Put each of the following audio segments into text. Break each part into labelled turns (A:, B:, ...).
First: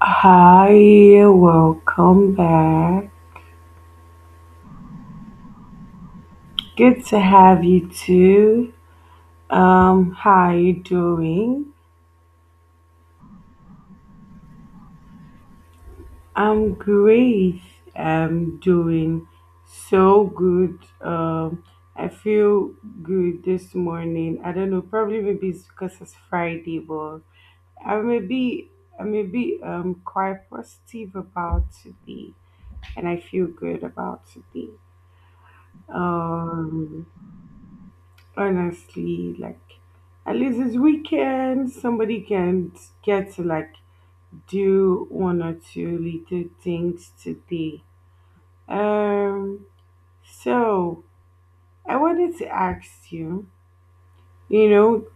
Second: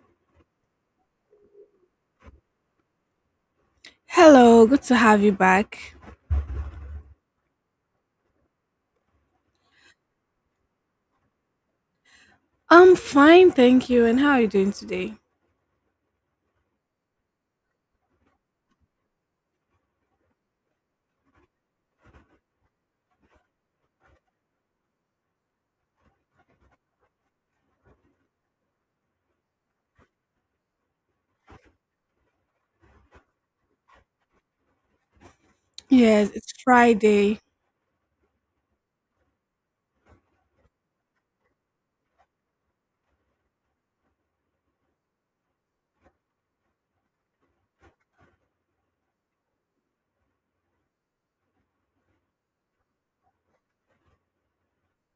A: Hi, welcome back.
B: Hello, good to have you back.
A: Good to have you too. How you doing?
B: I'm fine, thank you. And how are you doing today?
A: I'm great. I'm doing so good. I feel good this morning. I don't know, probably maybe it's because it's Friday, but I may be I may be quite positive about today and I feel good about today.
B: Yes, it's
A: Um.
B: Friday.
A: Honestly, like at least it's weekend somebody can get to, like, do one or two little things today, um so I wanted to ask you, you know,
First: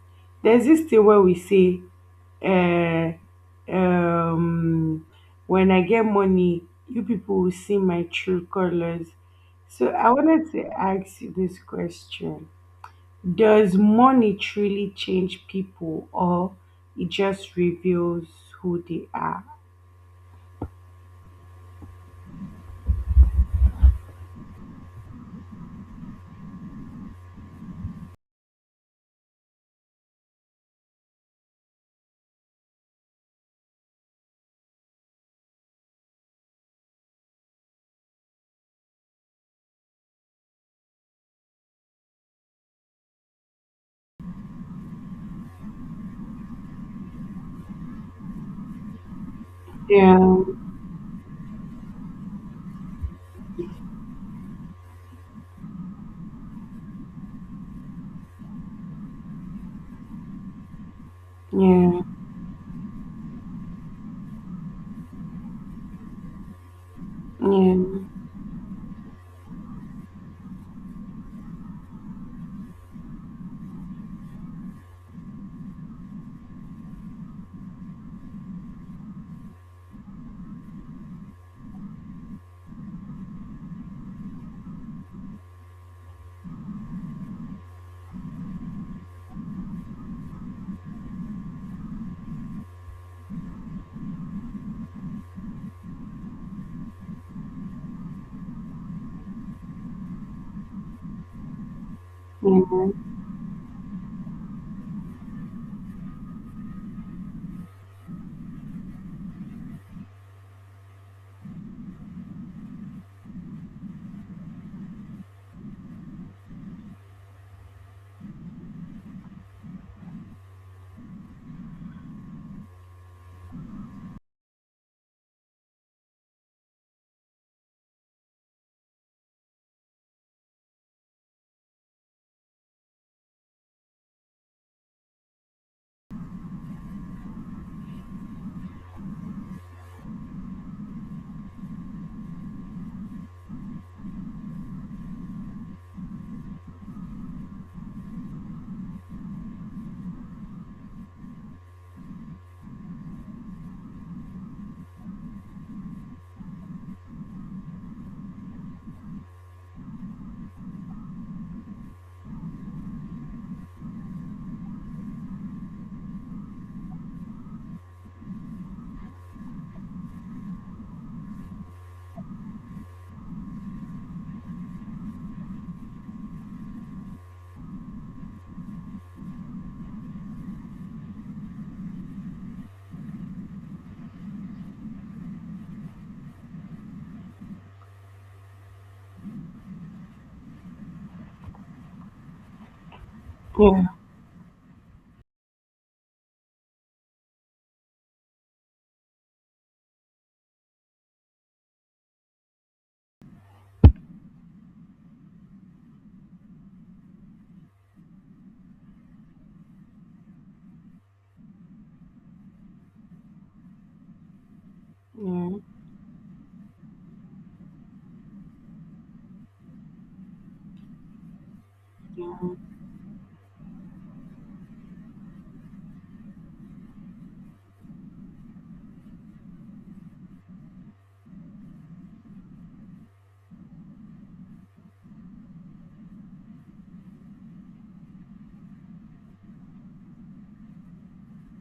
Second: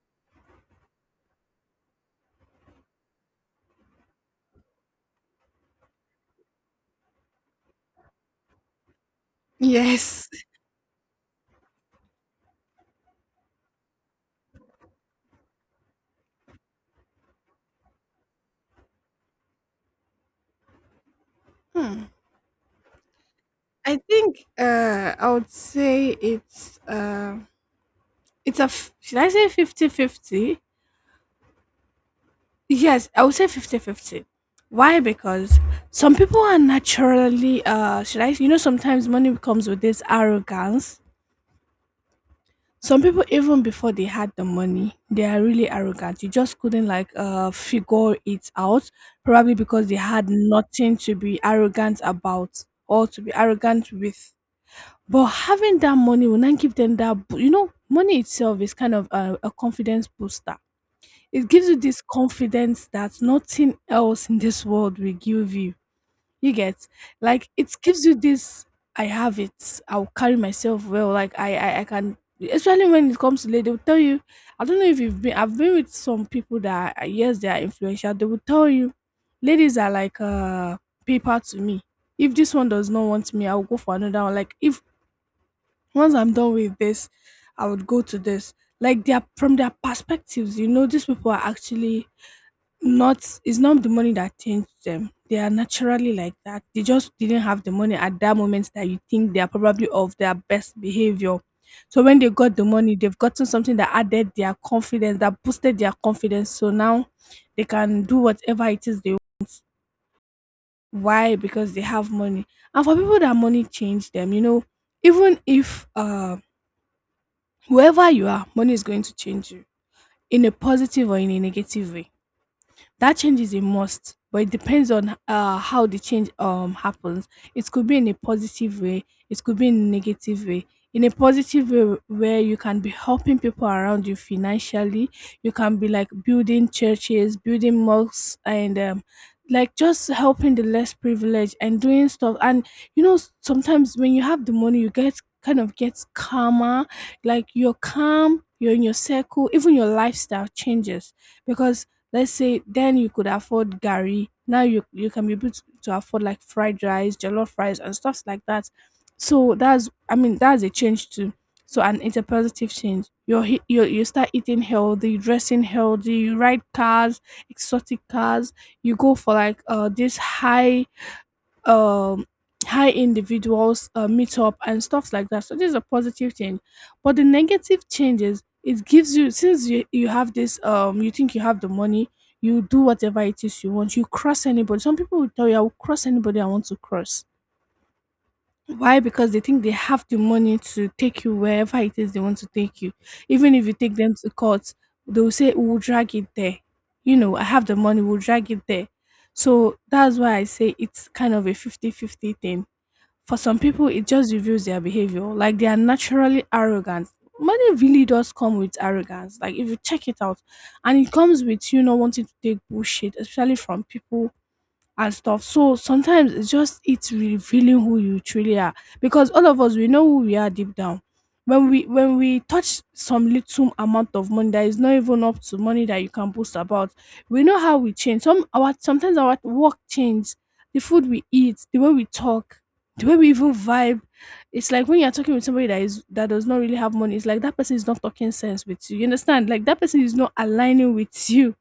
A: there's this thing where we say, uh um when I get money, you people will see my true colors. So I
B: Yes.
A: wanted to ask you this question. Does money truly change people or it just reveals who they are?
B: Hmm. I think I would say it's should I say 50 50? Yes, I would say 50 50. Why? Because some people are naturally should I, sometimes money comes with this arrogance. Some people, even before they had the money, they are really arrogant. You just couldn't, like, figure it out, probably because they
A: Yeah,
B: had nothing to be arrogant about or to be arrogant with. But having that money will not give them that. Money itself is kind of a confidence booster. It gives you
A: yeah,
B: this confidence that nothing else in this world will give you. You get, like, it
A: yeah,
B: gives you this I have it. I'll carry myself well. Like, I can, especially when it comes to ladies, they'll tell you. I don't know if you've been I've been with some people that are, yes, they are influential. They will tell you ladies are like, paper to me. If this one does not want me, I'll go for another one. Like, if once I'm done with this, I would go to this. Like, they are, from their perspectives, you know, these people are actually not it's not the money that changed them. They are naturally like that. They just didn't have the money at that moment that you think they are probably of their best behavior. So when they got
A: yeah,
B: the
A: yeah,
B: money, they've gotten something that added their confidence, that boosted their confidence. So now they can do whatever it is they why because they have money. And for people that money changed them, you know, even if whoever you are, money is going to change you, in a positive or in a negative way. That change is a must, but it depends on, how the change happens. It could be in a positive way, it could be in a negative way. In a positive way, where you can be helping people around you financially, you can be like building churches, building mosques, and, like, just helping the less privileged and doing stuff. And, you know, sometimes when you have the money, you get kind of gets calmer. Like, you're calm, you're in your circle, even your lifestyle changes, because, let's say, then you could afford gari. Now you can be able to afford like fried rice, jollof rice, and stuff like that. So that's, I mean, that's a change too. So and it's a positive change. You're, you start eating healthy, dressing healthy. You ride cars, exotic cars. You go for like this high, um high individuals, meet up and stuff like that. So this is a positive change. But the negative changes it gives you, since you have this, you think you have the money, you do whatever it is you want. You cross anybody. Some people will tell you, I will cross anybody I want to cross. Why? Because they think they have the money to take you wherever it is they want to take you. Even if you take them to court, they will say, we'll drag it there. You know, I have the money. We'll drag it there. So that's why I say it's kind of a 50-50 thing. For some people, it just reveals their behavior, like they are naturally arrogant. Money really does come with arrogance. Like, if you check it out, and it comes with you not wanting to take bullshit, especially from people and stuff. So sometimes it's just it's revealing who you truly are, because all of us, we know who we are deep down. When we when
A: yeah,
B: we touch some little amount of money that is not even up to money that you can boast about, we know how we change. Some, our, sometimes our work change, the food we eat, the way we talk, the way we even vibe. It's like when you're talking with somebody that is that does not really have money, it's like that person is not talking sense with you. You understand? Like, that person is not aligning with you.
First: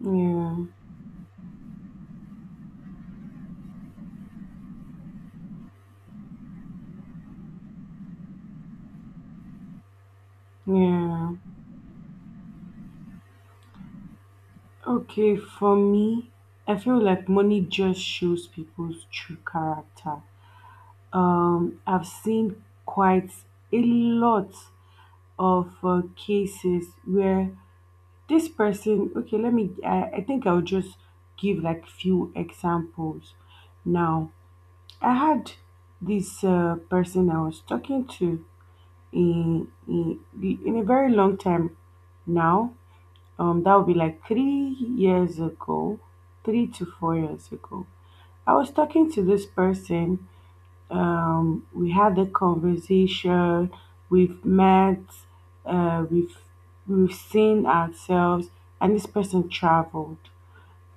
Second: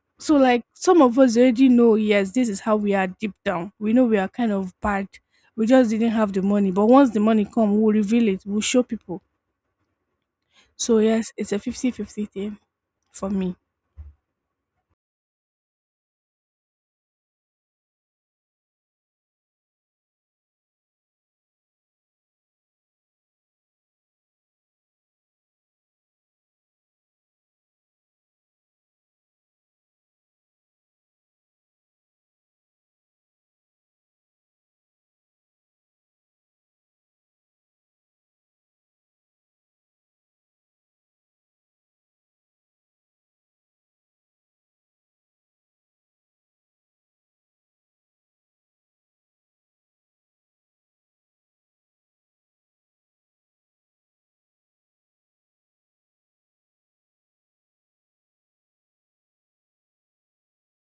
A: yeah,
B: So,
A: yeah,
B: like, some of us already know. Yes, this is how we are deep down. We know we are kind of bad. We just didn't have the money, but once the money come, we'll reveal it, we'll show people. So
A: yeah.
B: yes, it's a 50-50 thing for me.
A: Okay, for me, I feel like money just shows people's true character. I've seen quite a lot of cases where this person, okay, let me, I think I'll just give like few examples now. I had this person I was talking to in a very long time now. That would be like 3 years ago, 3 to 4 years ago. I was talking to this person. We had the conversation, we've met, uh, we've we've seen ourselves, and this person traveled.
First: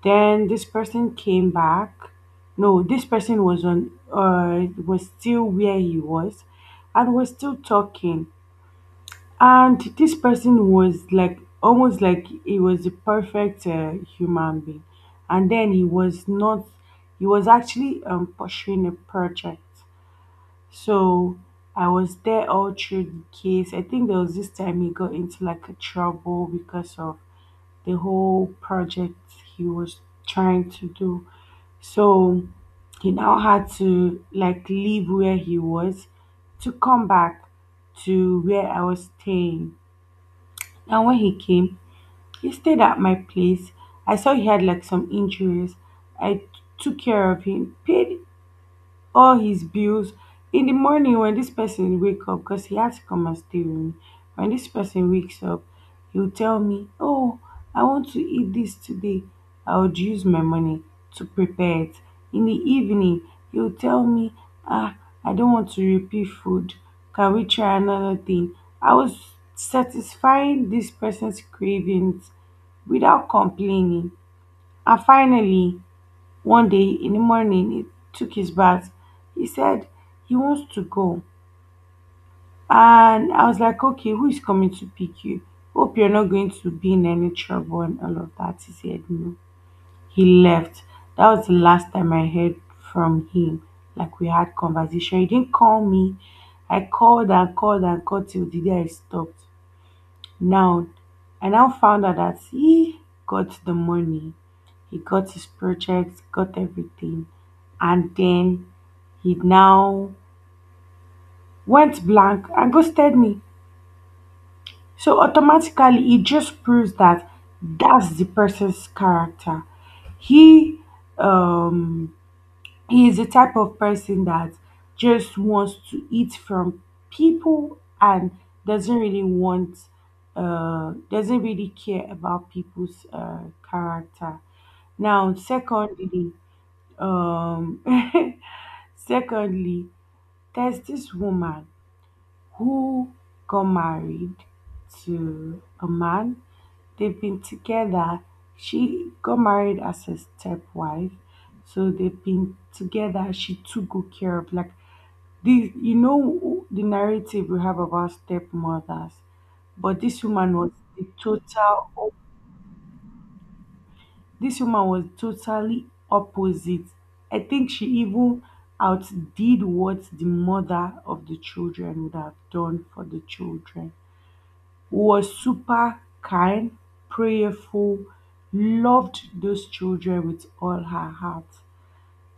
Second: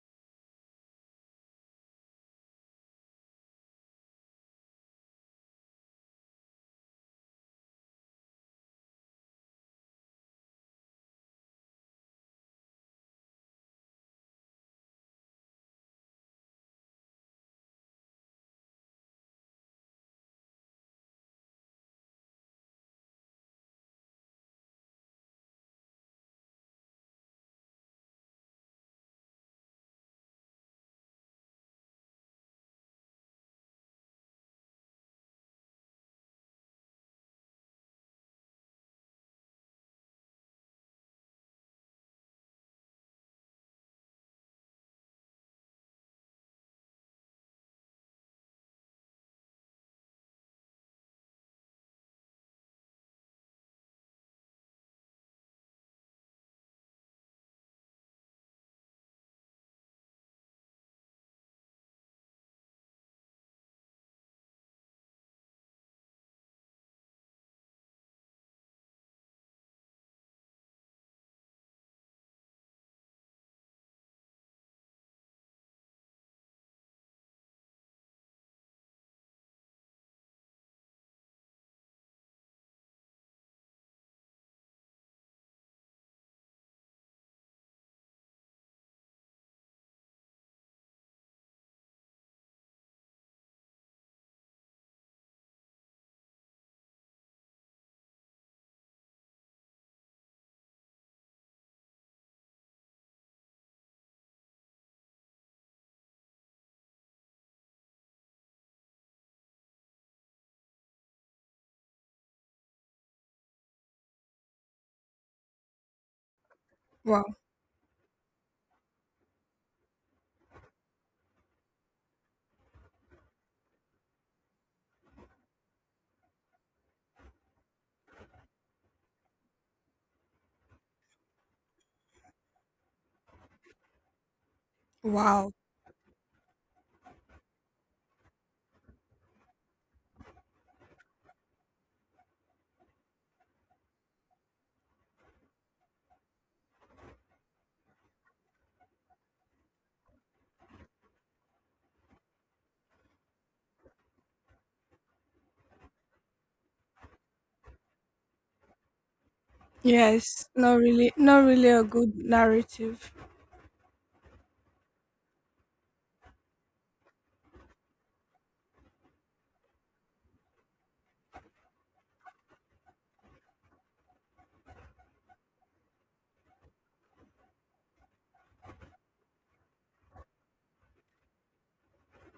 A: Then this person came back. No, this person was on was still where he was and was still talking. And this person was like almost like he was the perfect human being. And then he was not, he was actually pursuing a project. So I was there all through the case. I think there was this time he got into like a trouble because of the whole project he was trying to do. So he now had to like leave where he was to come back to where I was staying. And when he came, he stayed at my place. I saw he had like some injuries. I took care of him, paid all his bills. In the morning, when this person wake up, because he has to come and stay with me, when this person wakes up, he'll tell me, oh, I want to eat this today. I would use my money to prepare it. In the evening, he'll tell me, ah, I don't want to repeat food, can we try another thing? I was satisfying this person's cravings without complaining. And finally, one day in the morning, he took his bath. He said he wants to go. And I was like, okay, who is coming to pick you? Hope you're not going to be in any trouble and all of that. He said, no. He left. That was the last time I heard from him. Like we had conversation. He didn't call me. I called and called and called till the day I stopped. Now, I now found out that he got the money, he got his project, got everything, and then he now went blank and ghosted me. So automatically, it just proves
B: Wow.
A: that that's the person's character. He um he is the type of person that just wants to eat from people and doesn't really want, doesn't really care about people's character. Now,
B: Wow.
A: secondly, um secondly, there's this woman who got married to a man. They've been together. She got married as a stepwife. So they've been together. She took good care of like the, you know, the narrative we have about stepmothers, but this
B: Yes,
A: woman was.
B: not
A: the
B: really, not really a
A: total. op-
B: good narrative.
A: This woman was totally opposite. I think she even outdid what the mother of the children would have done for the children. Was super kind, prayerful, loved those children with all her heart.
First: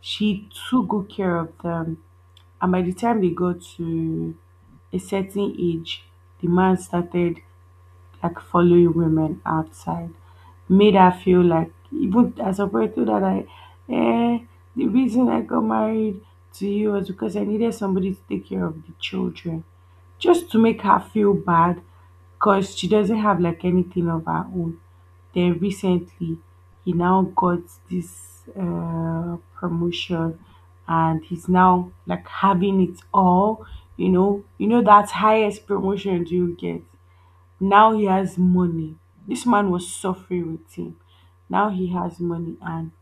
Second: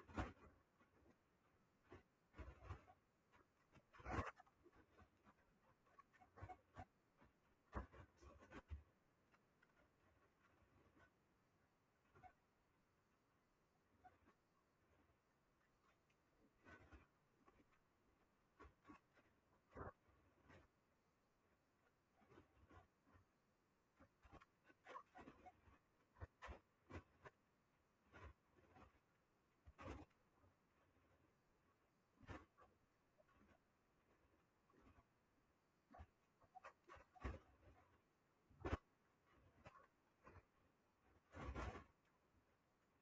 A: She took good care of them, and by the time they got to a certain age, the man started like following women outside, made her feel like, even as a boy, told her that I, eh, the reason I got married to you was because I needed somebody to take care of the children. Just to make her feel bad because she doesn't have like anything of her own. Then recently, he now got this promotion, and he's now like having it all. You know, you know that highest promotion you get. Now he has money. This man was suffering with him. Now he has money and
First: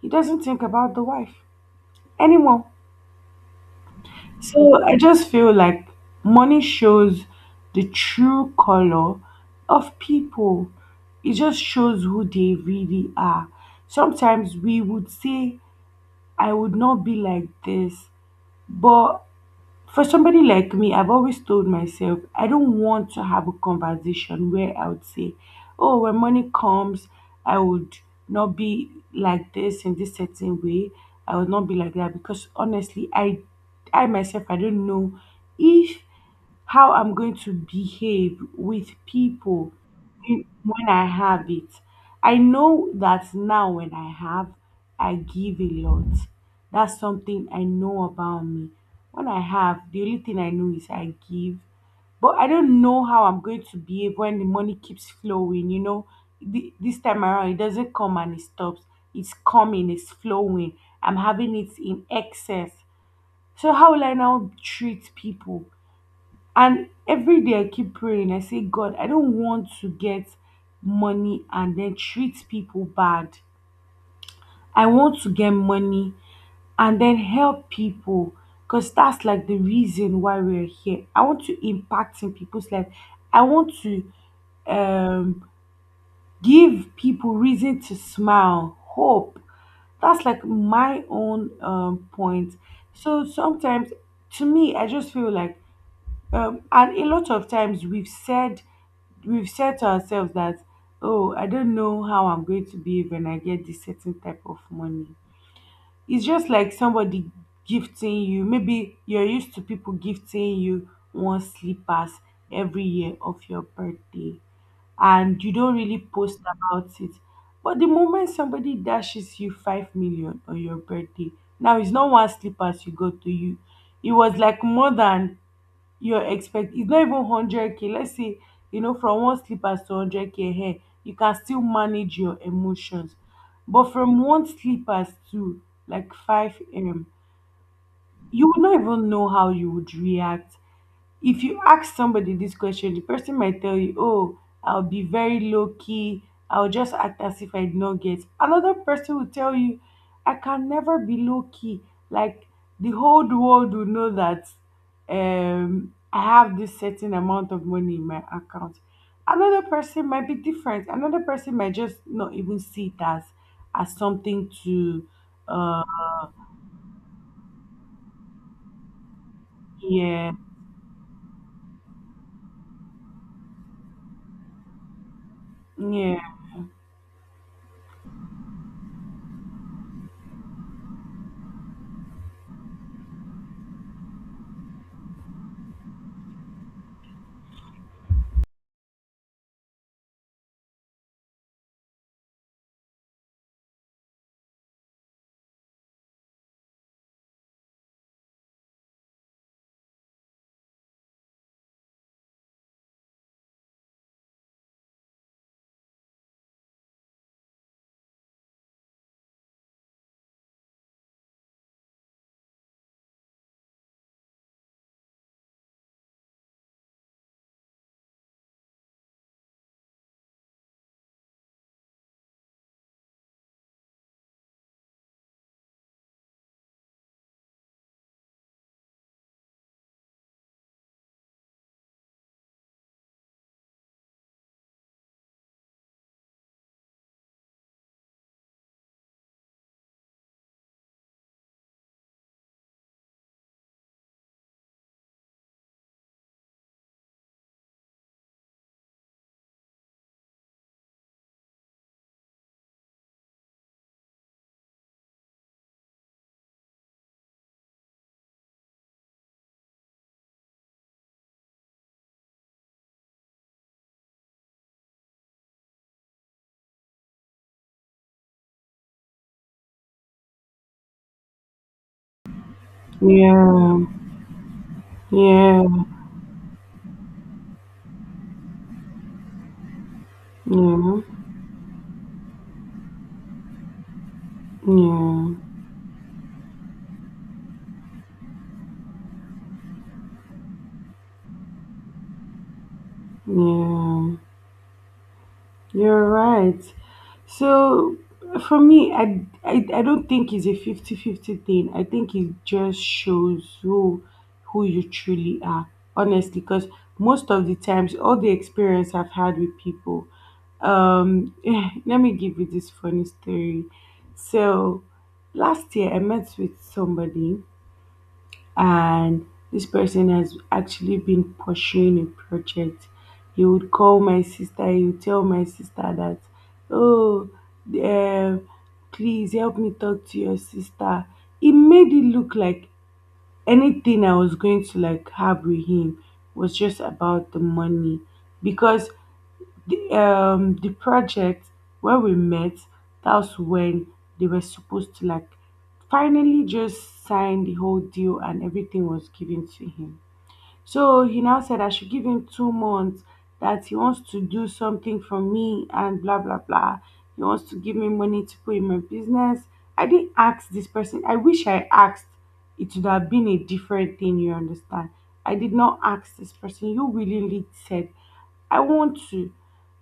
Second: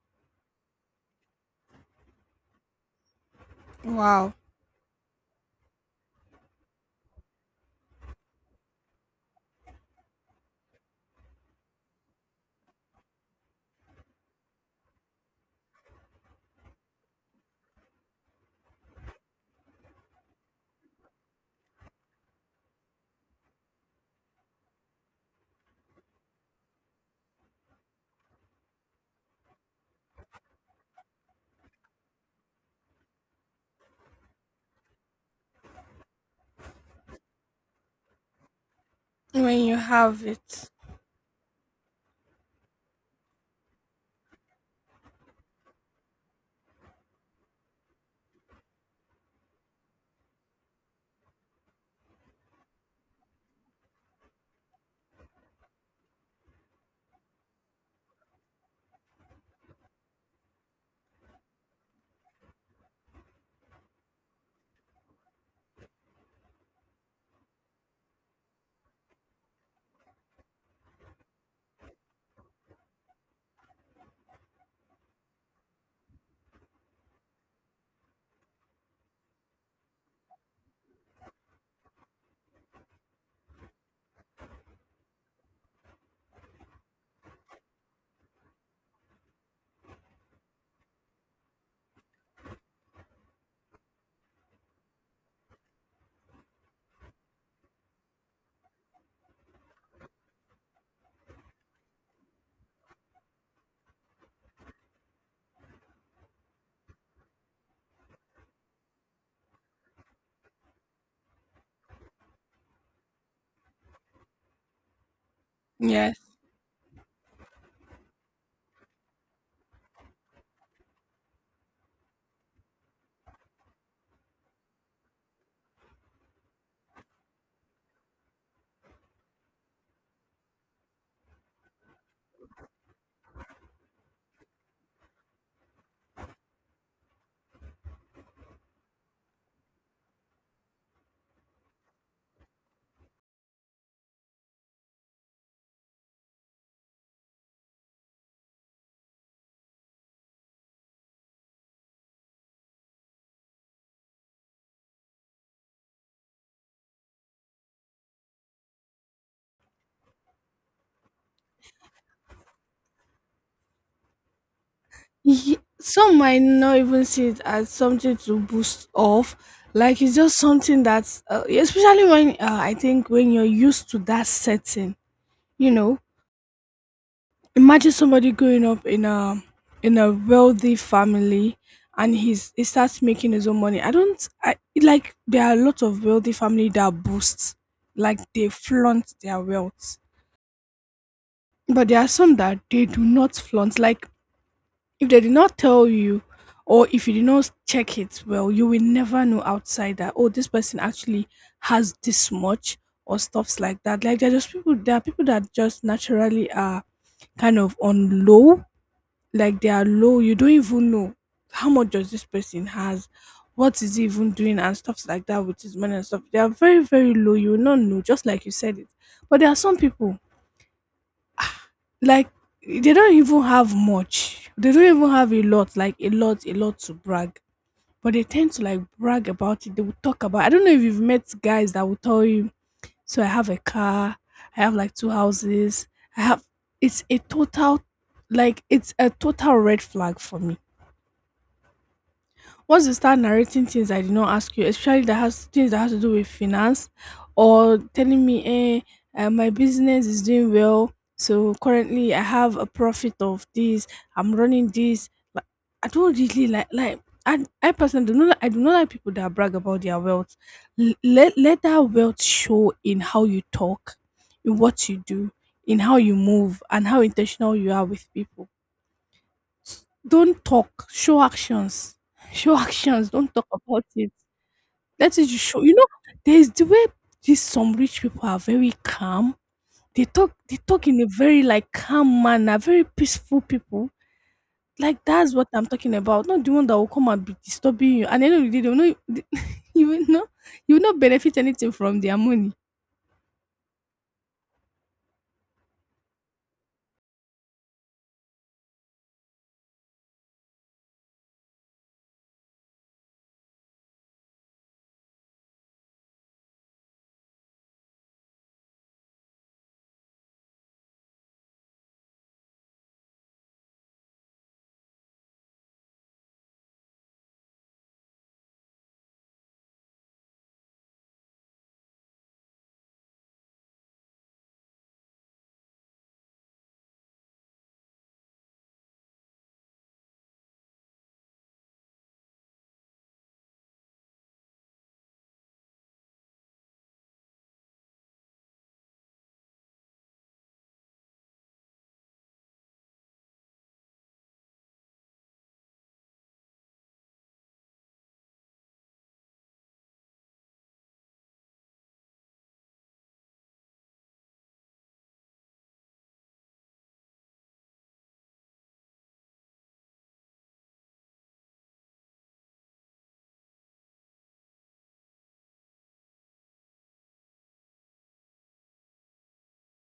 A: he doesn't think about the wife anymore.
B: Wow.
A: So I just feel like money shows the true color of people. It just shows who they really are. Sometimes we would say, I would not be like this, but for somebody like me, I've always told myself, I don't want to have a conversation where I would say, oh, when money comes, I would not be like this in this certain way. I would not be like that because, honestly, I myself I don't know if how I'm going to behave with
B: When
A: people.
B: you have it.
A: When I have it. I know that now when I have, I give a lot. That's something I know about me. When I have, the only thing I know is I give. But I don't know how I'm going to behave when the money keeps flowing, you know. This time around, it doesn't come and it stops. It's coming, it's flowing. I'm having it in excess. So, how will I now treat people? And every day I keep praying. I say, God, I don't want to get money and then treat people bad. I want to get money and then help people because that's like the reason why we're here. I want to impact in people's life. I want to um, give people reason to smile, hope. That's like my own point. So sometimes to me, I just feel like, and a lot of times we've said to ourselves that, oh, I don't know how I'm going to behave when I get this certain type of money. It's just like somebody gifting you, maybe you're used to people gifting you one slippers every year of your birthday, and you don't really
B: Yes.
A: post about it. But the moment somebody dashes you 5 million on your birthday, now it's not one slippers you got to you, it was like more than your expect. It's not even 100K, let's say, you know, from one slippers to 100K here, you can still manage your emotions, but from one slippers to like 5M, you would not even know how you would react. If you ask somebody this question, the person might tell you, oh, I'll be very low key, I'll just act as if I did not get. Another person will tell you, I can never be low key, like the whole world will know that, I have this certain amount of money in my account. Another person might be different, another person might just not even see it as something to uh
B: Some might not even see it as something to boost off. Like, it's
A: yeah,
B: just something that's, especially when, I think, when you're used to that setting. You know,
A: yeah,
B: imagine somebody growing up in a, in a wealthy family, and he starts making his own money. I don't, I like there are a lot of wealthy family that boast, like, they flaunt their wealth. But there are some that they do not flaunt. Like, if they did not tell you, or if you did not check it well, you will never know outside that, oh, this person actually has this much, or stuffs like that. Like, there are just people there are people that just naturally are kind of on low. Like, they are low. You don't even know how much does this person has, what is he even doing and stuff like that with his money and stuff. They are very, very low. You will not know, just like you said it. But there are some people, like, they don't even have much. They don't even have a lot. Like, a lot, a lot to brag. But they tend to, like, brag about it. They will talk about I don't know if you've met guys that will tell you, so I have a car, I have like two houses, I have it's a total, like, it's a total red flag for me. Once they start narrating things I did not ask you, especially that has things that has to do with finance, or telling me, my business is doing well. So currently I have a profit of this. I'm running this. But I don't really like I personally do not I do not like people that brag about their wealth. Let that wealth show in how you talk, in what you do, in how you move, and how intentional you are with people. Don't talk, show actions. Show actions, don't talk
A: yeah,
B: about it. Let it show.
A: yeah,
B: There's the way these, some rich people are very calm. They talk
A: yeah,
B: in a very, like, calm manner, very peaceful people. Like,
A: yeah.
B: that's what I'm talking about. Not the one that will come and be disturbing you. And at the end of the day, they will not you will not you will not benefit anything from their money.
A: Yeah, you're right. So for me, I don't think it's a fifty fifty thing. I think it just shows who you truly are, honestly, because most of the times all the experience I've had with people, um let me give you this funny story. So last year I met with somebody and this person has actually been pursuing a project. He would call my sister, he would tell my sister that, oh, um, please help me talk to your sister. It made it look like anything I was going to like have with him was just about the money because the project where we met, that was when they were supposed to like finally just sign the whole deal and everything was given to him. So he now said I should give him 2 months, that he wants to do something for me and blah, blah, blah. He wants to give me money to put in my business. I didn't ask this person. I wish I asked. It would have been a different thing, you understand? I did not ask this person. You willingly said, I want to.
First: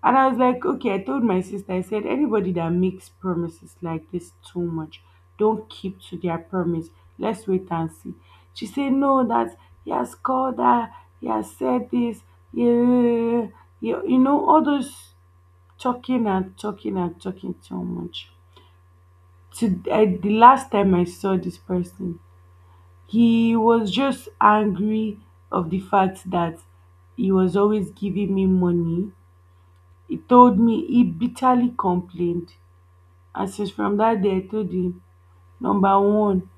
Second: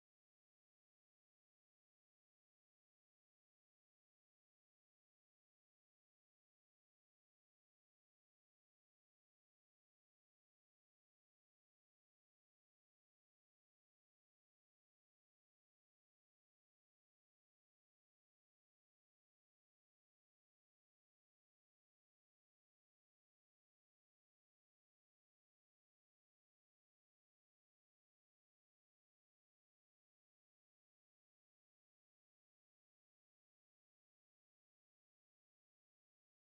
A: And I was like, okay, I told my sister, I said, anybody that makes promises like this too much, don't keep to their promise. Let's wait and see. She said, no, that he has called her, he has said this, yeah, yeah, yeah. You know, all those talking and talking and talking too much. To, the last time I saw this person, he was just angry of the fact that he was always giving me money. He told me he bitterly complained. And since from that day, I told him, number one,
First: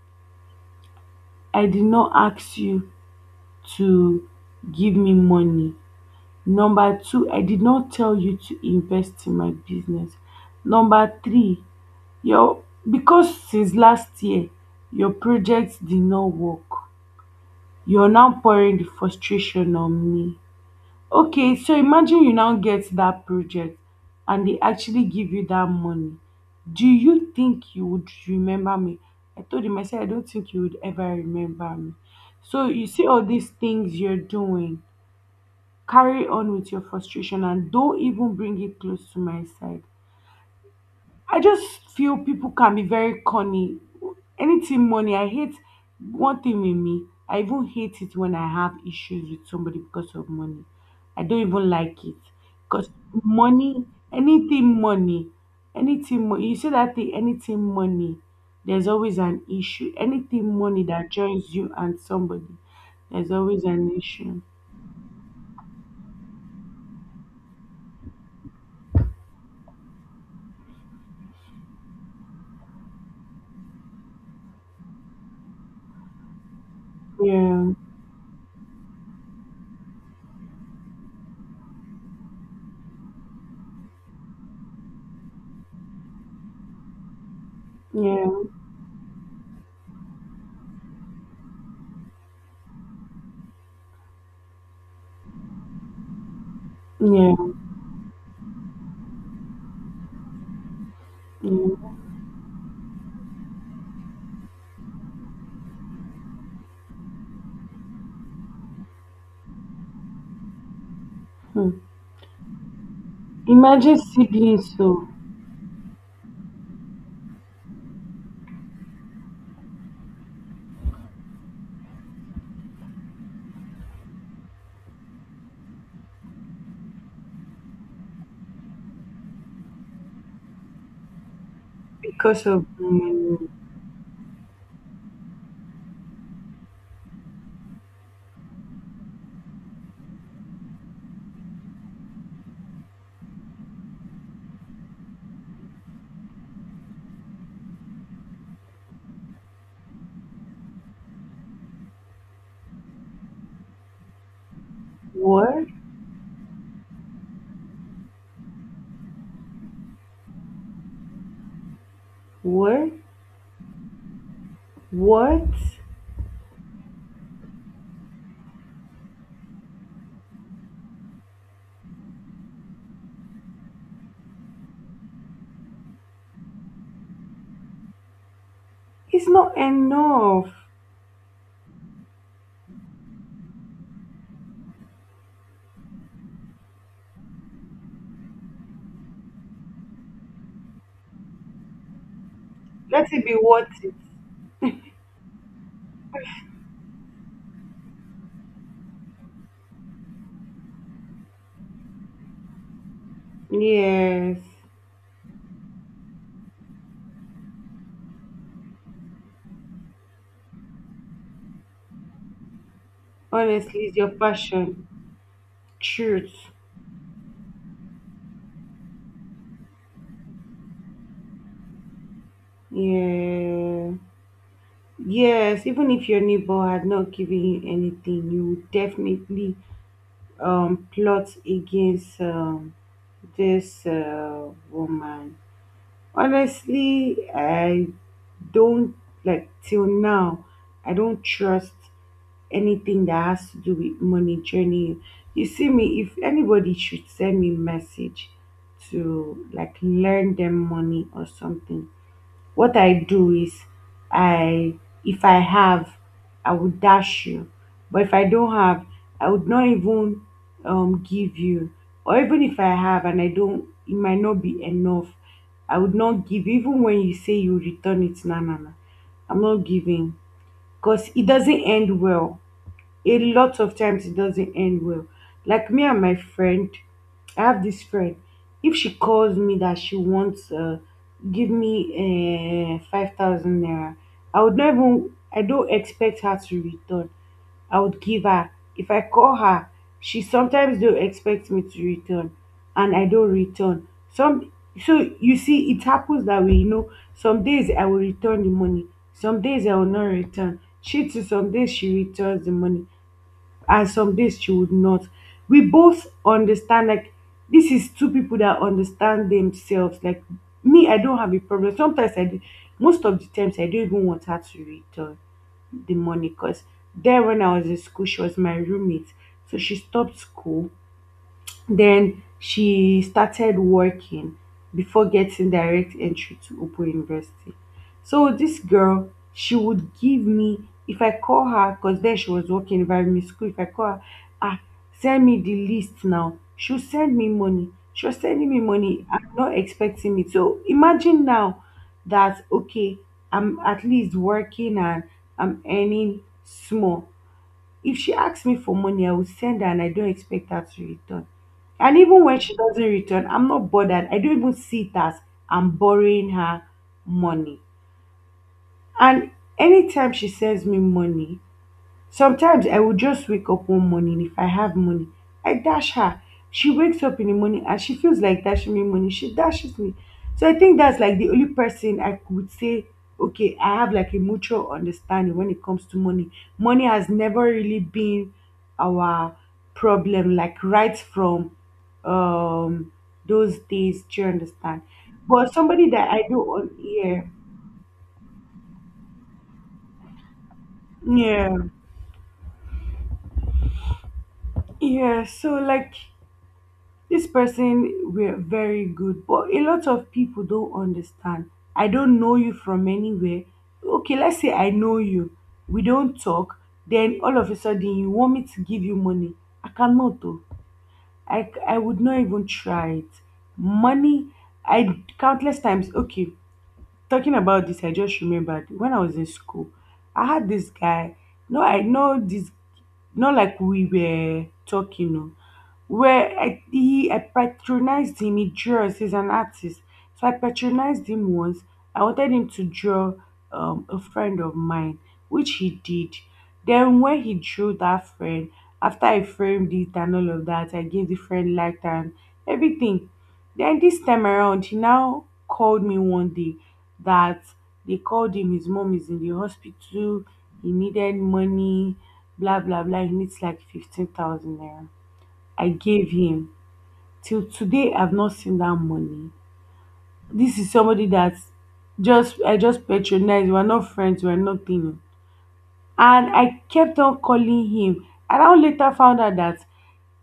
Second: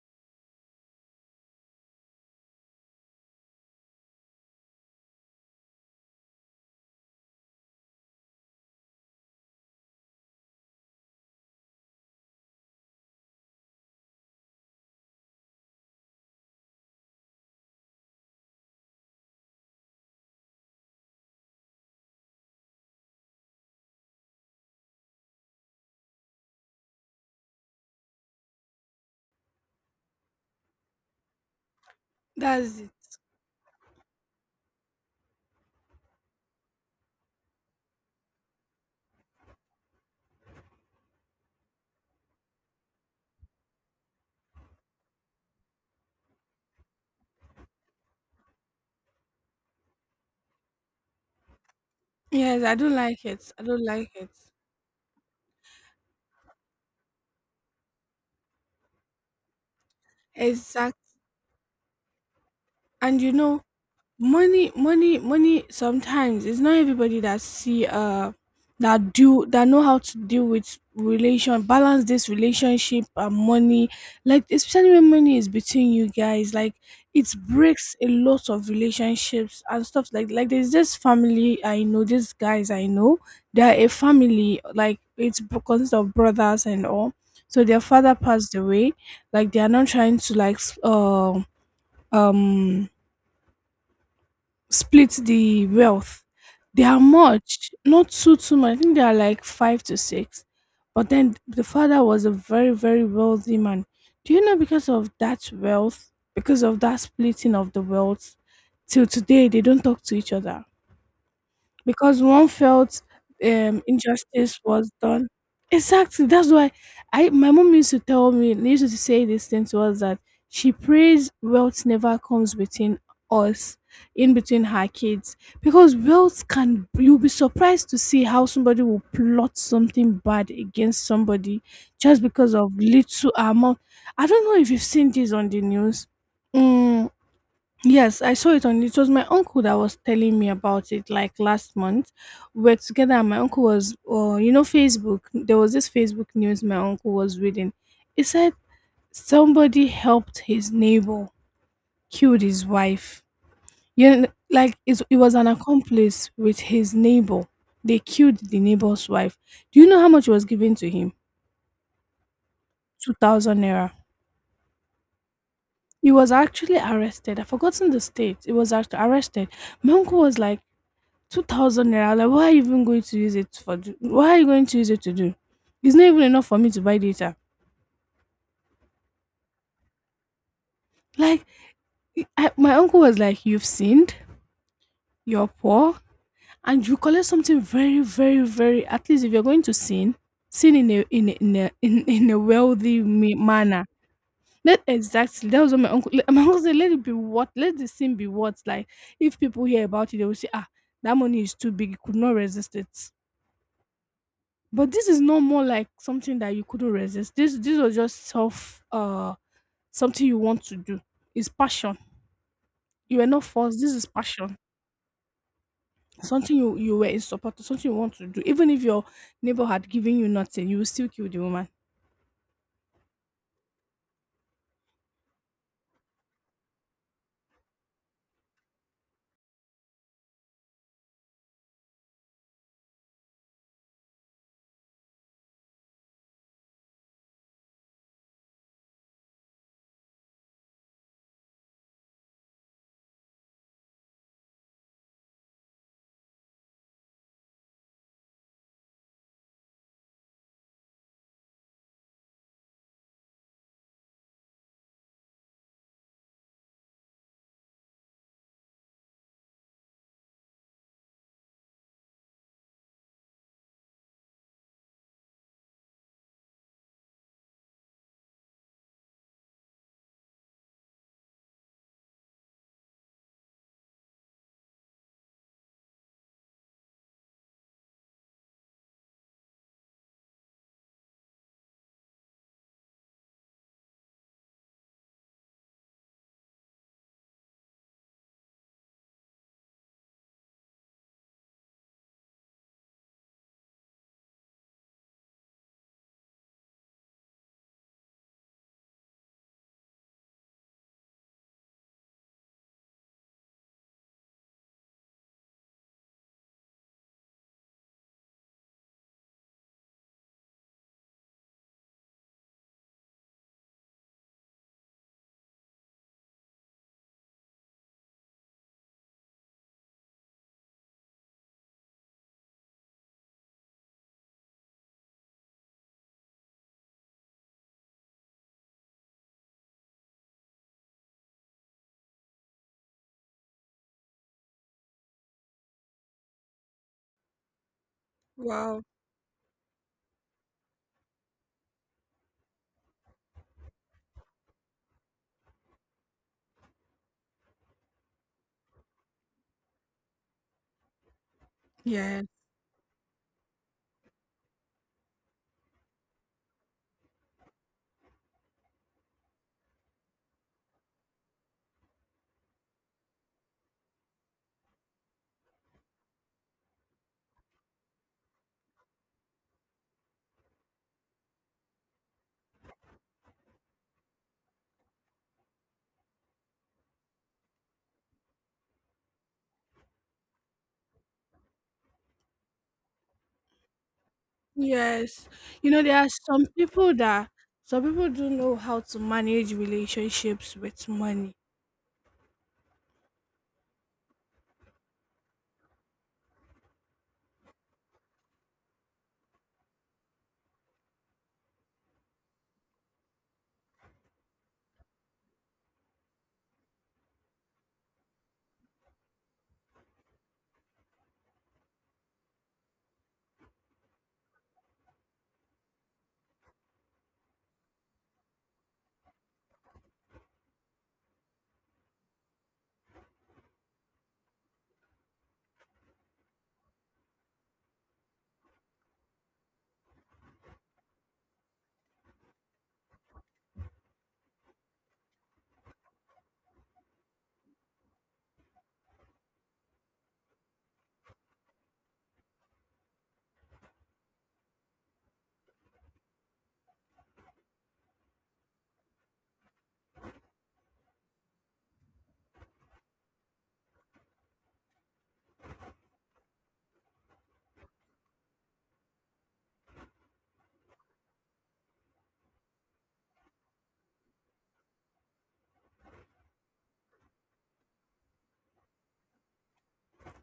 A: I did not ask you to give me money. Number two, I did not tell you to invest in my business. Number three, your, because since last year your projects did not work, you're now pouring the frustration on me. Okay, so imagine you now get that project and they actually give you that money. Do you think you would remember me? I told him, I said, I don't think you would ever remember me. So
B: That's
A: you
B: it.
A: see all these things you're doing, carry on with your frustration and don't even bring it close to my side. I just feel people can be very corny. Anything money, I hate one thing with me. I even hate it when I have issues with somebody because of money. I don't even like it,
B: Yes, I
A: because
B: don't like it. I don't
A: money,
B: like it.
A: anything money, anything money. You say that thing, anything money. There's always an issue. Anything money
B: Exact.
A: that joins you and somebody,
B: And,
A: there's always an issue.
B: money money money, sometimes it's not everybody that see, that do, that know how to deal with relation, balance this relationship and money, like, especially when money is between you guys. Like, it
A: Yeah,
B: breaks a lot of relationships and stuff. Like, there's this family I know, these guys I know, they're a family. Like, it's consists of brothers and all. So their father
A: yeah,
B: passed away. Like, they are not trying to, like, um split the wealth. They are
A: yeah.
B: much, not too too much. I think they are like five to six. But then the
A: Mhm.
B: father was a very, very wealthy man. Do you know, because of that wealth, because of that splitting of the wealth, till today they don't talk to each other, because one felt,
A: Imagine
B: injustice
A: siblings
B: was
A: so
B: done. Exactly. That's why I my mom used to tell me, used to say this thing to us, that she prays wealth never comes between us, in between her kids, because wealth can you'll be surprised to see how somebody will plot something bad against somebody just
A: because
B: because
A: of
B: of little amount. I don't know if you've seen this on the news. Mm. Yes, I saw it on. It was my uncle that was telling me about it, like, last month. We were together, and my uncle was, oh, Facebook. There was this Facebook news my uncle was reading. It said somebody helped his neighbor killed his wife. Like, it was an
A: what?
B: accomplice with his neighbor. They killed the neighbor's wife. Do you know how much was given to him?
A: What?
B: 2,000 naira.
A: What?
B: He was actually arrested. I've forgotten the state. He was arrested. My uncle was like 2,000 naira, like, what are you even going to use it for? Do? What are you going to use it to do? It's not even enough for me to buy data.
A: It's not enough.
B: Like, my uncle was like, "You've sinned, you're poor, and you collect something very, very, very. At least if you're going to sin, sin in a wealthy
A: Let it be worth
B: manner."
A: it.
B: Not exactly. That was what my My uncle said, "Let it be what. Let the sin be what. Like, if people hear about it, they will say, ah, that money is too big. He could not resist it."
A: Yes.
B: But this is no more like something that you couldn't resist. This was just self something you want to do. It's passion. You were not forced.
A: Honestly,
B: This
A: it's
B: is
A: your
B: passion.
A: passion. Truth.
B: Something you were in support of, something you want to do. Even if your neighbor had given you nothing, you will still kill the woman.
A: Yeah. Yes, even if your neighbor had not given you anything, you would definitely plot against this woman. Honestly, I don't like till now. I don't trust anything that has to do with money journey. You see me, if anybody should send me message to like learn them money or something, what I do is, I if I have, I would dash you. But if I don't have, I would not even give you. Or even if I have and I don't, it might not be enough. I would not give even when you say you return it, nah nah nah. I'm not giving. Because it doesn't end well, a lot of times it doesn't end well. Like me and my friend, I have this friend. If she calls me that she wants, give me 5,000 naira, I would not even. I don't expect her to return. I would give her. If I call her, she sometimes don't expect me to return, and I don't return. Some So you see, it happens that way. Some days I will return the money, some days I will not return. She too, some days she returns the money and some days she would not. We both understand, like, this is two people that understand themselves. Like me, I don't have a problem. Sometimes I do, most of the times I don't even want her to return the money, because then when I was in school, she was my roommate. So she stopped school, then she started working before getting direct entry to Open University. So this girl, she would give me, if I call her, because then she was working in primary school, if I call her, ah, send me the list now. She'll send me money. She was sending me
B: Wow.
A: money. I'm not expecting it. So imagine now that, okay, I'm at least working and I'm earning small. If she asks me for money, I will send her and I don't expect her to return. And even
B: Yes,
A: when she doesn't return, I'm not bothered. I don't even see it as I'm borrowing her money. And anytime she sends me money, sometimes I will just wake up one morning, if I have money, I dash her. She wakes up in the morning and she feels like dashing me money, she dashes me. So I think that's like the only person I would say, okay, I have like a mutual understanding when it comes to money. Money has never really been our problem, like, right from um those days. Do you understand?
B: yes.
A: But
B: You know,
A: somebody
B: there are
A: that I
B: some
A: do...
B: people
A: Yeah,
B: that some people don't know how to manage relationships with money.
A: yeah, yeah. So like, this person were very good, but a lot of people don't understand. I don't know you from anywhere. Okay, let's say I know you, we don't talk, then all of a sudden you want me to give you money. I cannot, though. I would not even try it. Money, I, countless times. Okay. Talking about this, I just remembered when I was in school, I had this guy. No, I know this. Not like we were talking. No, where I patronized him. He draws. He's an artist, so I patronized him once. I wanted him to draw a friend of mine, which he did. Then when he drew that friend, after I framed it and all of that, I gave the friend light and everything. Then this time around, he now called me one day that they called him, his mom is in the hospital, he needed money, blah blah blah. He needs like 15,000 naira. I gave him. Till today I've not seen that money. This is somebody that just I just patronized. We're not friends, we're nothing. And I kept on calling him. And I later found out that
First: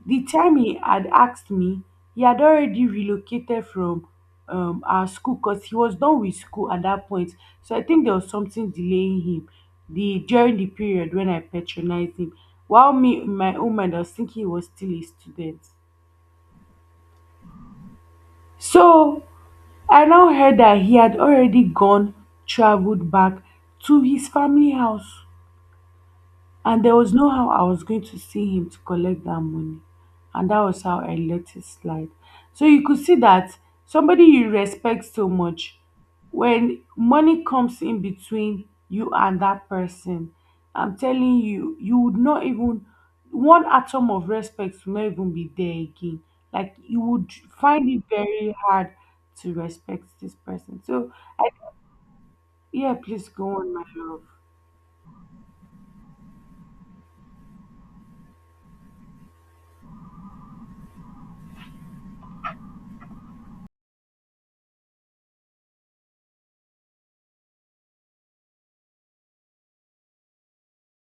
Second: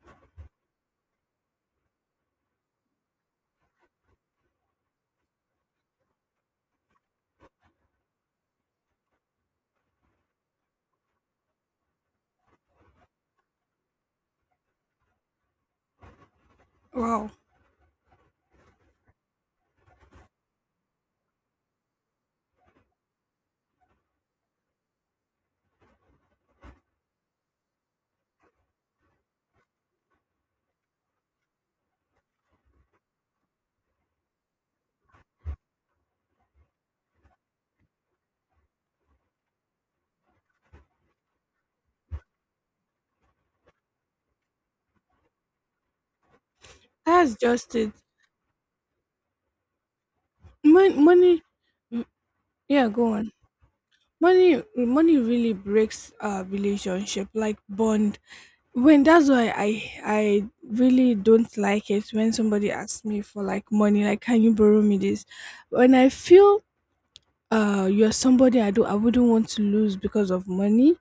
A: the time he had asked me, he had already relocated from our school, because he was done with school at that point. So I think there was something delaying him the during the period when I patronized him. While me in my own mind, I was thinking he was still a student.
B: Wow,
A: So I now heard that he had already gone, traveled back to his family house. And there was no how I was going to see him to collect that money. And that was how I let it slide. So you could see that somebody you respect so much, when money comes in between you and that person, I'm telling you, you would not even, one atom of respect will not even be there again. Like you would
B: that's just
A: find
B: it.
A: it very hard to respect this person. So,
B: Money.
A: I,
B: Mm, yeah,
A: yeah,
B: go
A: please
B: on.
A: go on, my love.
B: Money really breaks a relationship, like, bond. When that's why i i really don't like it when somebody asks me for, like, money, like, can you borrow me this? When I feel you're somebody I wouldn't want to lose because of money,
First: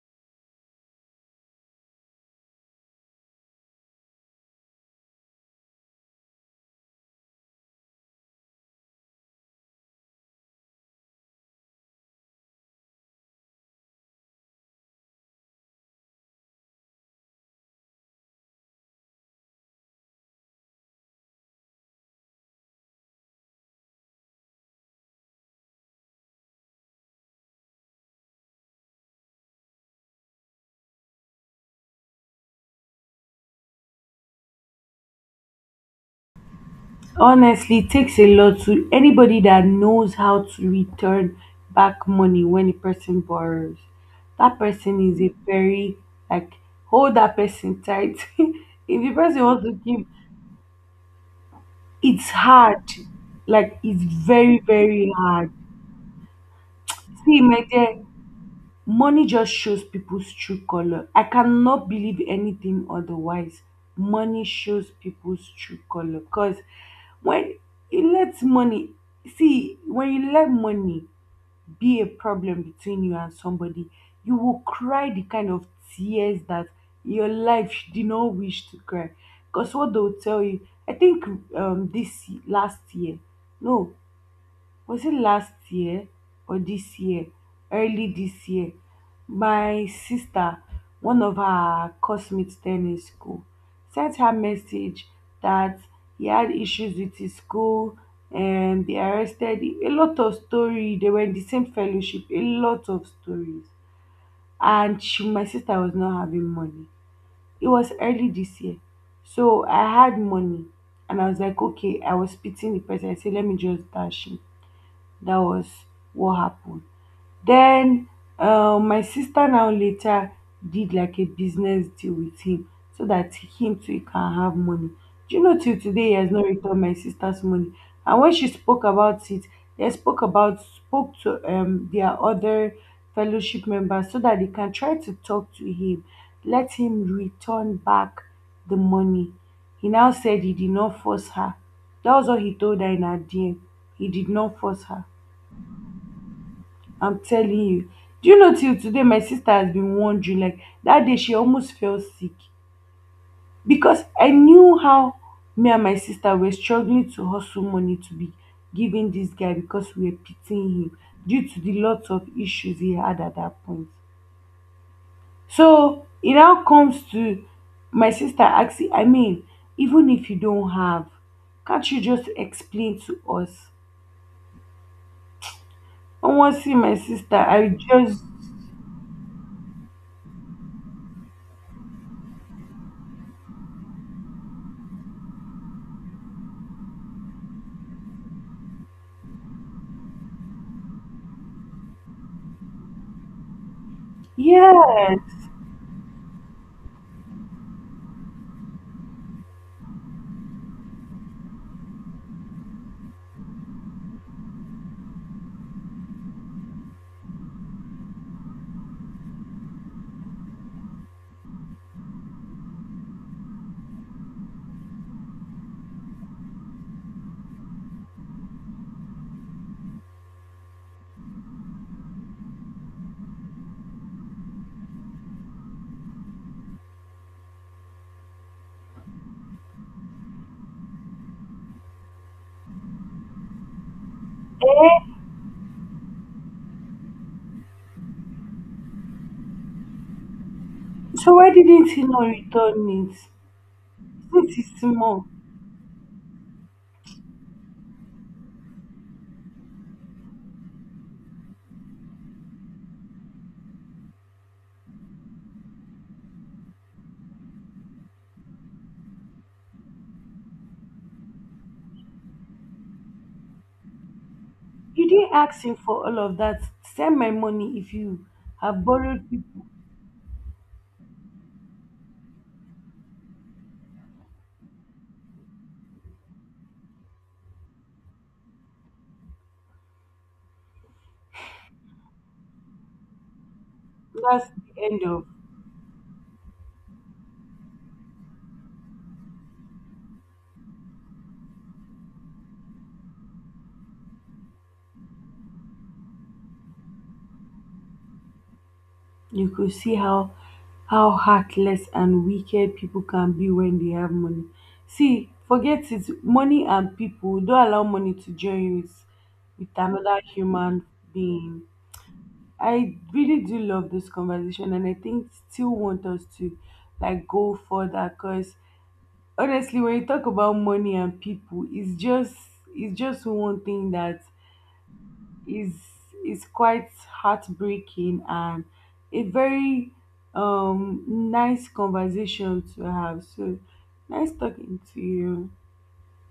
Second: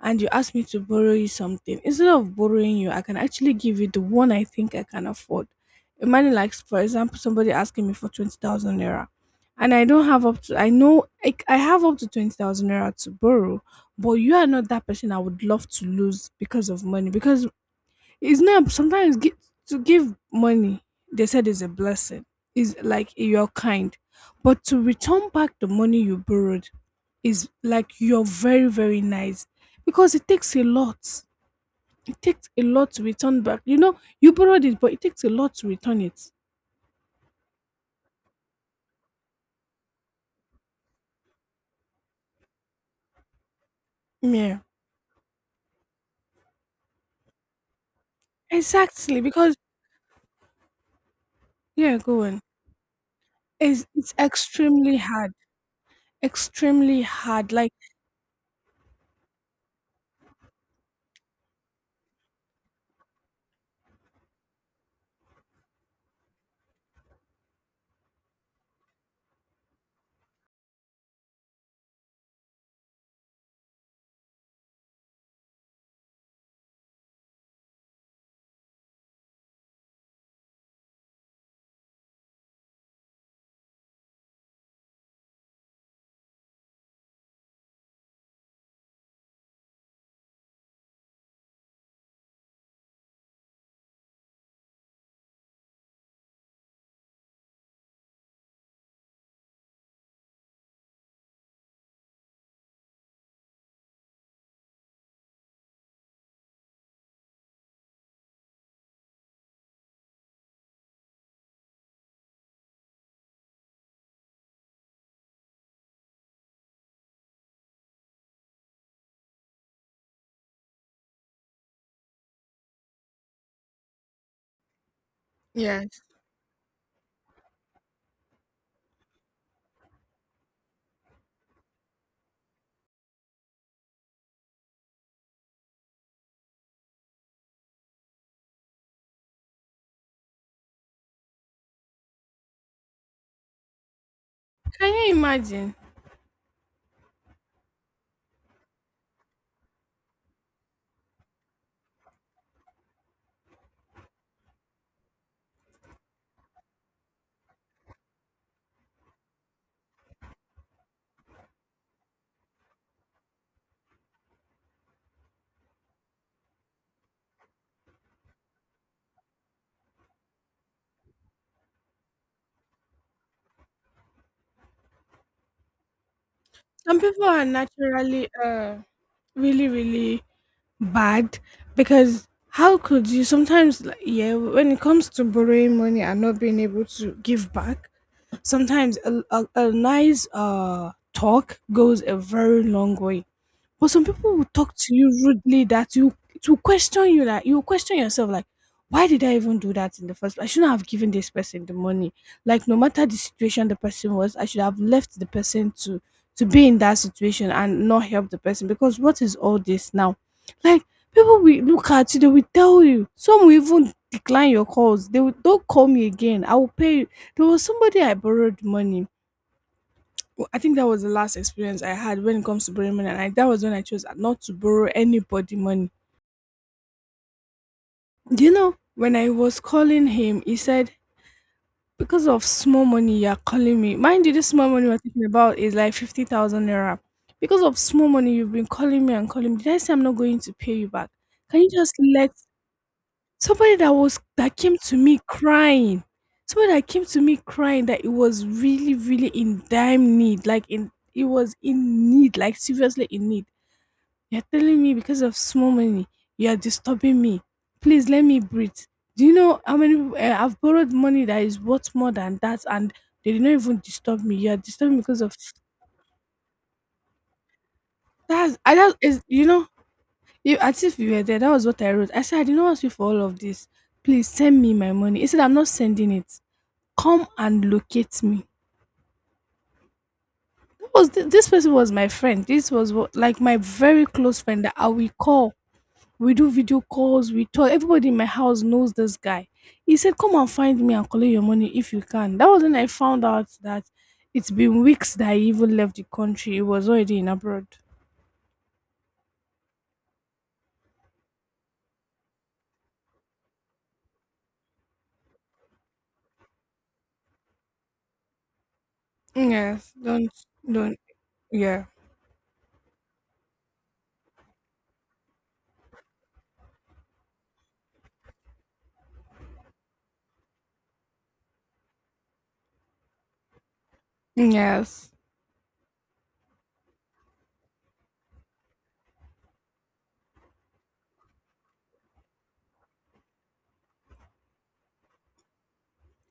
B: and you ask me to borrow you something. Instead of borrowing you, I can actually give you the one I think I can afford. Imagine, like, for example, somebody asking me for ₦20,000 naira, and I don't have up to I know I have up to ₦20,000 naira to borrow, but you are not that person I would love to lose because of money. Because it's not sometimes to give money. They said is a blessing. Is like you're kind, but to return back the money you borrowed is like you're very, very nice because it takes a lot. It takes a lot to return back. You know, you borrowed it, but it takes a lot to return it.
A: Honestly it takes a lot, to anybody that knows how to return back money when a person borrows, that
B: Yeah,
A: person is a very, like, hold that person tight if the
B: exactly.
A: person
B: Because
A: wants to give,
B: yeah, go
A: it's
B: on.
A: hard, like,
B: It's
A: it's
B: it's
A: very
B: extremely
A: very
B: hard.
A: hard.
B: Extremely
A: See,
B: hard.
A: my
B: Like,
A: dear. Money just shows people's true color. I cannot believe anything otherwise. Money shows people's true color. Because when you let money, see, when you let money be a problem between you and somebody, you will cry the kind of tears that your life did not wish to cry. Because what they'll tell you, I think this last year, no, was it last year or this year, early this year, my sister, one of her classmates then in school, sent her message that he had issues with his school and they arrested him, a lot of story, they were in the same fellowship, a lot of stories. And she, my sister was not having money, it was early this year. So I had money and I was like, okay, I was pitying the person, I said, let me just dash it. That was what happened. Then my sister now later did like a business deal with him so that him too he can have money. Do you know till
B: yes,
A: today he has not returned my sister's money? And when she spoke about it, they spoke to their other fellowship members so that they can try to talk to him, let him return back the money. He now said he did not force her. That was what he told her in her DM. He did not force
B: can
A: her.
B: you imagine?
A: I'm telling you. Do you know till today my sister has been wondering, like, that day she almost fell sick, because I knew how me and my sister were struggling to hustle money to be giving this guy because we were pitying him due to the lots of issues he had at that point. So it now comes to my sister asking, I mean, even if you don't have, can't you just explain to us? I want to see my
B: Some people
A: sister.
B: are
A: I just,
B: naturally really, really bad. Because how could you? Sometimes, like, yeah, when it comes to borrowing money and not being able to give back, sometimes a nice talk goes a very long way. But some people will talk to you
A: yes.
B: rudely that you it will question you, like, you will question yourself, like, why did I even do that in the first place? I shouldn't have given this person the money. Like, no matter the situation the person was, I should have left the person to be in that situation and not help the person. Because what is all this now? Like, people will look at you, they will tell you. Some will even decline your calls. They will, "Don't call me again. I will pay you." There was somebody I borrowed money. Well, I think that was the last experience I had when it comes to borrowing money, and that was when I chose not to borrow anybody money. Do you know, when I was calling him, he said, "Because of small money, you're calling me." Mind you, this small money we're talking about is like ₦50,000 naira. "Because of small money, you've been calling me and calling me. Did I say I'm not going to pay you back?"
A: So why
B: Can you
A: didn't
B: just
A: he not
B: let
A: return it?
B: somebody that was that
A: Since
B: came
A: it's
B: to me
A: small,
B: crying, somebody that came to me crying that it was really, really in dire need, like, in it was in need, like, seriously in need. You're telling me because of small money, you are disturbing me. Please let me breathe. Do you know how many I've borrowed money that is worth more than that, and they did not even disturb me. You are disturbing me
A: you
B: because
A: didn't
B: of
A: ask him for all of that. Send my money if you have
B: that is,
A: borrowed
B: you
A: people.
B: know, you, as if you were there. That was what I wrote. I said I did not ask you for all of this. Please send me my money. He said I'm not sending it. Come and locate me. That was this person was my friend. This was like, my very close
A: That's
B: friend that
A: the
B: I
A: end
B: will
A: of.
B: call. We do video calls, we talk. Everybody in my house knows this guy. He said, "Come and find me and collect your money if you can." That was when I found out that it's been weeks that he even left the country. He was already in abroad.
A: You could see how heartless and wicked people can be when they have money. See, forget it. Money and people, don't allow money to join you with
B: Yes,
A: another human
B: don't,
A: being.
B: yeah.
A: I really do love this conversation, and I think still want us to, like, go further, because honestly when you talk about money and people, it's just one thing that
B: Yes.
A: is is quite heartbreaking and a very nice conversation to have. So, nice talking to you.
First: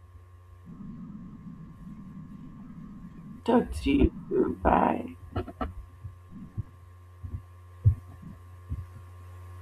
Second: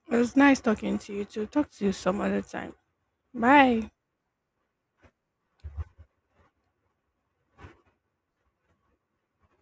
B: It was nice talking to you too. Talk to you some other time.
A: Talk to
B: Bye.
A: you. Bye.